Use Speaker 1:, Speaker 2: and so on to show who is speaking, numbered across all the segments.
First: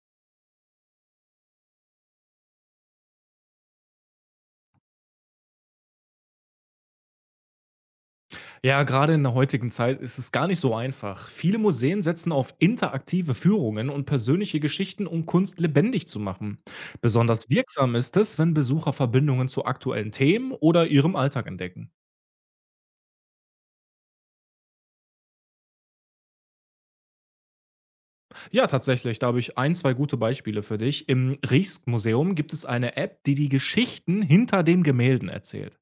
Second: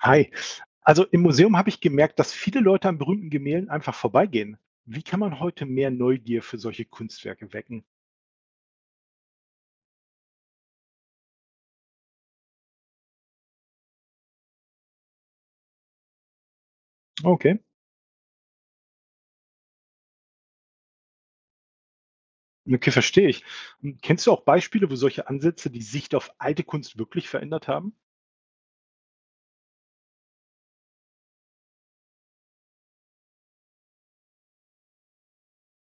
Speaker 1: Hi. Also im Museum habe ich gemerkt, dass viele Leute an berühmten Gemälden einfach vorbeigehen. Wie kann man heute mehr Neugier für solche Kunstwerke wecken?
Speaker 2: Ja, gerade in der heutigen Zeit ist es gar nicht so einfach. Viele Museen setzen auf interaktive Führungen und persönliche Geschichten, um Kunst lebendig zu machen. Besonders
Speaker 1: Okay,
Speaker 2: wirksam ist es, wenn Besucher Verbindungen zu aktuellen Themen oder ihrem Alltag entdecken.
Speaker 1: okay, verstehe ich. Und kennst du auch Beispiele, wo solche Ansätze die Sicht auf alte Kunst wirklich verändert haben?
Speaker 2: Ja, tatsächlich, da habe ich ein, zwei gute Beispiele für dich. Im Rijksmuseum gibt es eine App, die die Geschichten hinter den Gemälden erzählt.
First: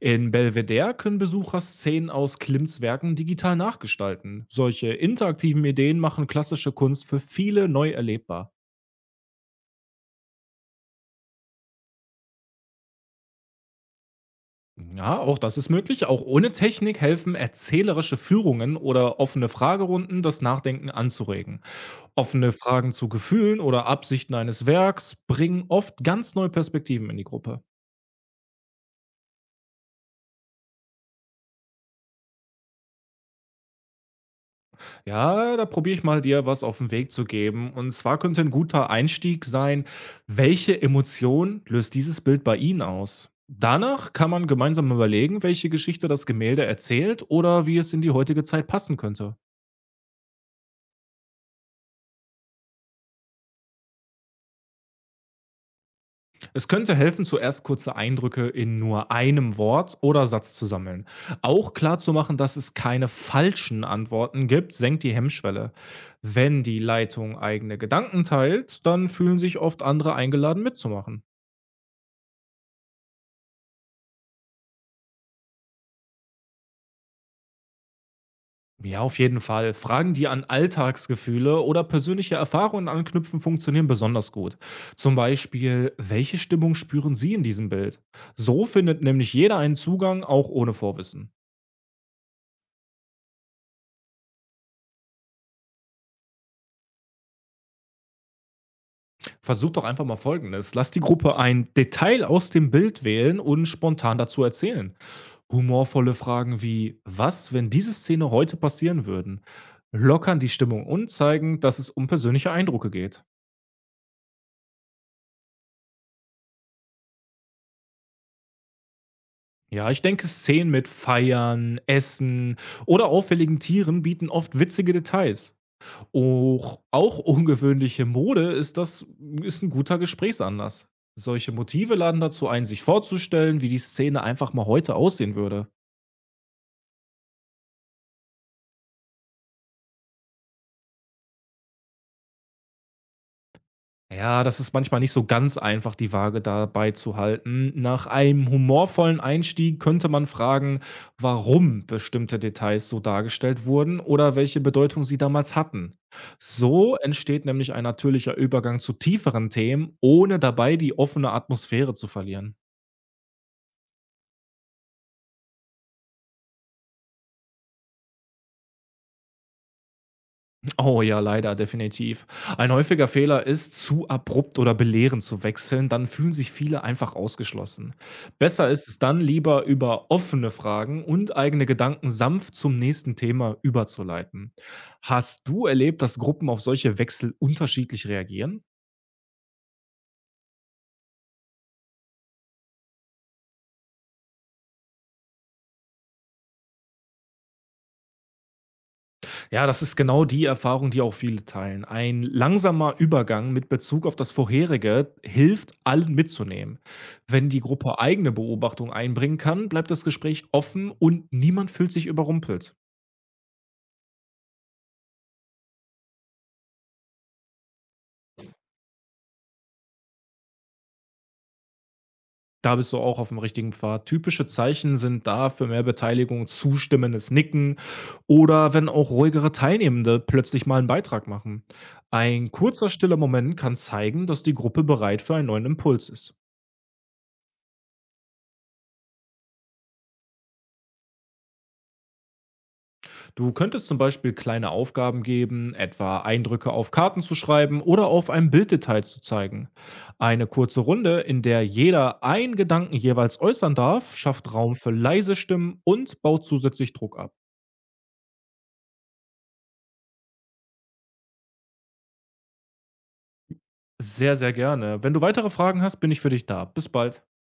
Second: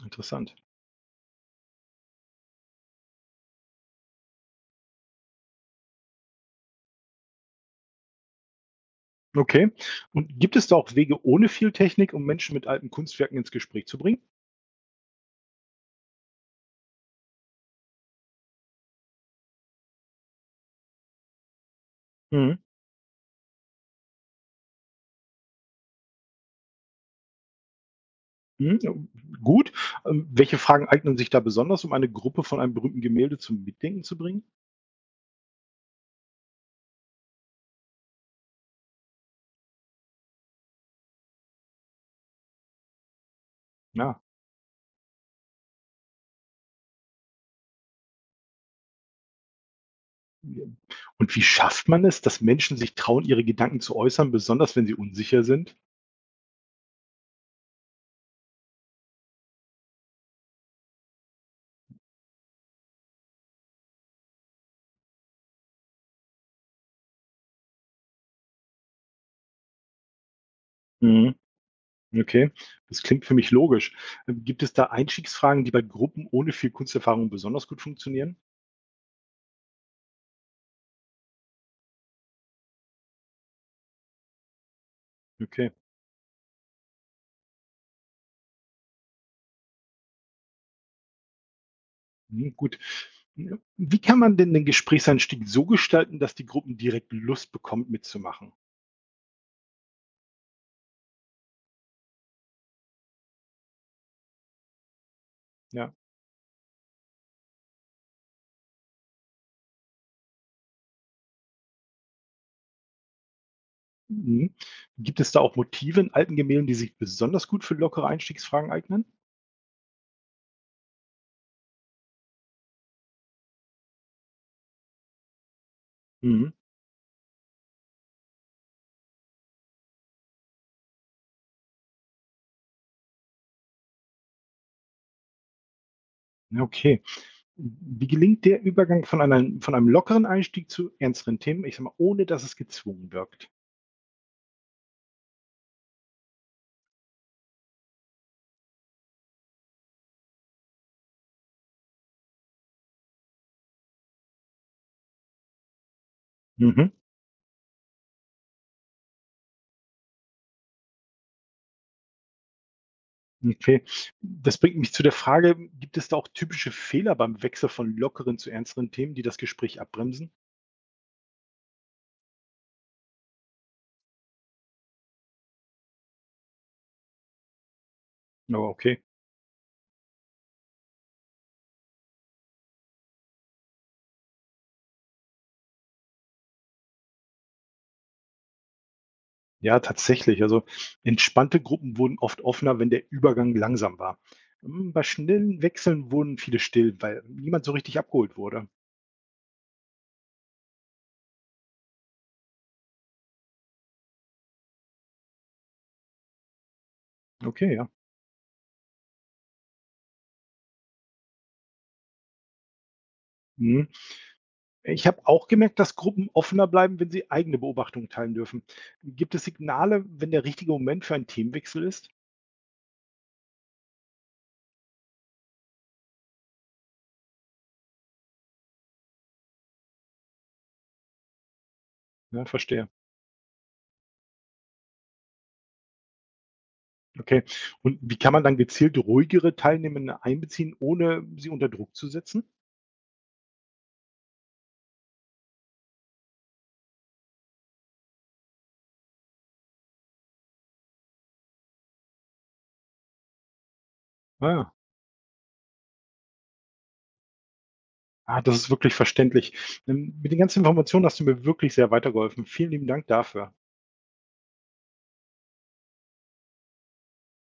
Speaker 2: In
Speaker 1: Interessant.
Speaker 2: Belvedere können Besucher Szenen aus Klimts Werken digital nachgestalten. Solche interaktiven Ideen machen klassische Kunst für viele neu erlebbar.
Speaker 1: Okay. Und gibt es da auch Wege ohne viel Technik, um Menschen mit alten Kunstwerken ins Gespräch zu bringen?
Speaker 2: Ja, auch das ist möglich. Auch ohne Technik helfen erzählerische Führungen oder offene Fragerunden, das Nachdenken anzuregen. Offene
Speaker 1: Mhm.
Speaker 2: Fragen zu Gefühlen oder Absichten eines Werks bringen oft ganz neue Perspektiven in die Gruppe.
Speaker 1: Mhm. Gut. Welche Fragen eignen sich da besonders, um eine Gruppe von einem berühmten Gemälde zum Mitdenken zu bringen?
Speaker 2: Ja, da probiere ich mal dir was auf den Weg zu geben. Und zwar könnte ein guter Einstieg sein, welche Emotion löst dieses Bild bei Ihnen aus? Danach
Speaker 1: Ja.
Speaker 2: kann man gemeinsam überlegen, welche Geschichte das Gemälde erzählt oder wie es in die heutige Zeit passen könnte.
Speaker 1: Und wie schafft man es, dass Menschen sich trauen, ihre Gedanken zu äußern, besonders wenn sie unsicher sind?
Speaker 2: Es könnte helfen, zuerst kurze Eindrücke in nur einem Wort oder Satz zu sammeln. Auch klar zu machen, dass es keine falschen Antworten gibt, senkt die Hemmschwelle. Wenn die Leitung eigene Gedanken teilt, dann fühlen sich oft andere eingeladen mitzumachen.
Speaker 1: Mhm. Okay, das klingt für mich logisch. Gibt es da Einstiegsfragen, die bei Gruppen ohne viel Kunsterfahrung besonders gut funktionieren?
Speaker 2: Ja, auf jeden Fall. Fragen, die an Alltagsgefühle oder persönliche Erfahrungen anknüpfen, funktionieren besonders gut. Zum
Speaker 1: Okay,
Speaker 2: Beispiel, welche Stimmung spüren Sie in diesem Bild? So findet nämlich jeder einen Zugang, auch ohne Vorwissen.
Speaker 1: mhm, gut. Wie kann man denn den Gesprächseinstieg so gestalten, dass die Gruppen direkt Lust bekommt, mitzumachen?
Speaker 2: Versucht doch einfach mal Folgendes. Lass die Gruppe ein Detail aus dem Bild wählen und spontan dazu erzählen.
Speaker 1: Ja.
Speaker 2: Humorvolle Fragen wie, was, wenn diese Szene heute passieren würden, lockern die Stimmung und zeigen, dass es um persönliche Eindrücke geht.
Speaker 1: Mhm. Gibt es da auch Motive in alten Gemälden, die sich besonders gut für lockere Einstiegsfragen eignen?
Speaker 2: Ja, ich denke, Szenen mit Feiern, Essen oder auffälligen Tieren bieten oft witzige Details.
Speaker 1: Mhm.
Speaker 2: Auch ungewöhnliche Mode ist das ist ein guter Gesprächsanlass. Solche Motive laden dazu ein, sich vorzustellen, wie die Szene einfach mal heute aussehen würde.
Speaker 1: Ja, okay. Wie gelingt der Übergang von einem lockeren Einstieg zu ernsteren Themen, ich sage mal, ohne dass es gezwungen wirkt?
Speaker 2: Ja, das ist manchmal nicht so ganz einfach, die Waage dabei zu halten. Nach einem humorvollen Einstieg könnte man fragen, warum bestimmte Details so dargestellt wurden oder welche Bedeutung sie damals hatten.
Speaker 1: Mhm,
Speaker 2: So entsteht nämlich ein natürlicher Übergang zu tieferen Themen, ohne dabei die offene Atmosphäre zu verlieren.
Speaker 1: okay. Das bringt mich zu der Frage, gibt es da auch typische Fehler beim Wechsel von lockeren zu ernsteren Themen, die das Gespräch abbremsen?
Speaker 2: Oh ja, leider, definitiv. Ein häufiger Fehler ist, zu abrupt oder belehrend zu wechseln, dann fühlen sich viele einfach ausgeschlossen.
Speaker 1: Ja,
Speaker 2: Besser ist es
Speaker 1: okay.
Speaker 2: dann lieber über offene Fragen und eigene Gedanken sanft zum nächsten Thema überzuleiten. Hast du erlebt, dass Gruppen auf solche Wechsel unterschiedlich reagieren?
Speaker 1: Ja, tatsächlich. Also entspannte Gruppen wurden oft offener, wenn der Übergang langsam war. Hm, bei schnellen Wechseln wurden viele still, weil niemand so richtig abgeholt wurde.
Speaker 2: Ja, das ist genau die Erfahrung, die auch viele teilen. Ein langsamer Übergang mit Bezug auf das vorherige hilft, allen mitzunehmen. Wenn die
Speaker 1: Okay, ja.
Speaker 2: Gruppe eigene Beobachtung einbringen kann, bleibt das Gespräch offen und niemand fühlt sich überrumpelt.
Speaker 1: Mhm. Ich habe auch gemerkt, dass Gruppen offener bleiben, wenn sie eigene Beobachtungen teilen dürfen. Gibt es Signale, wenn der richtige Moment für einen Themenwechsel ist?
Speaker 2: Da bist du auch auf dem richtigen Pfad. Typische Zeichen sind da für mehr Beteiligung, zustimmendes Nicken oder wenn auch ruhigere Teilnehmende plötzlich mal einen Beitrag machen.
Speaker 1: Ja,
Speaker 2: Ein
Speaker 1: verstehe.
Speaker 2: kurzer stiller Moment kann zeigen, dass die Gruppe bereit für einen neuen Impuls ist.
Speaker 1: Okay. Und wie kann man dann gezielt ruhigere Teilnehmende einbeziehen, ohne sie unter Druck zu setzen?
Speaker 2: Du könntest zum Beispiel kleine Aufgaben geben, etwa Eindrücke auf Karten zu schreiben oder auf einem Bilddetail zu zeigen. Eine kurze Runde, in der jeder einen Gedanken jeweils äußern darf, schafft
Speaker 1: Ah,
Speaker 2: Raum für leise Stimmen und baut zusätzlich Druck ab.
Speaker 1: das ist wirklich verständlich. Mit den ganzen Informationen hast du mir wirklich sehr weitergeholfen. Vielen lieben Dank dafür.
Speaker 2: Sehr, sehr gerne. Wenn du weitere Fragen hast, bin ich für dich da. Bis bald.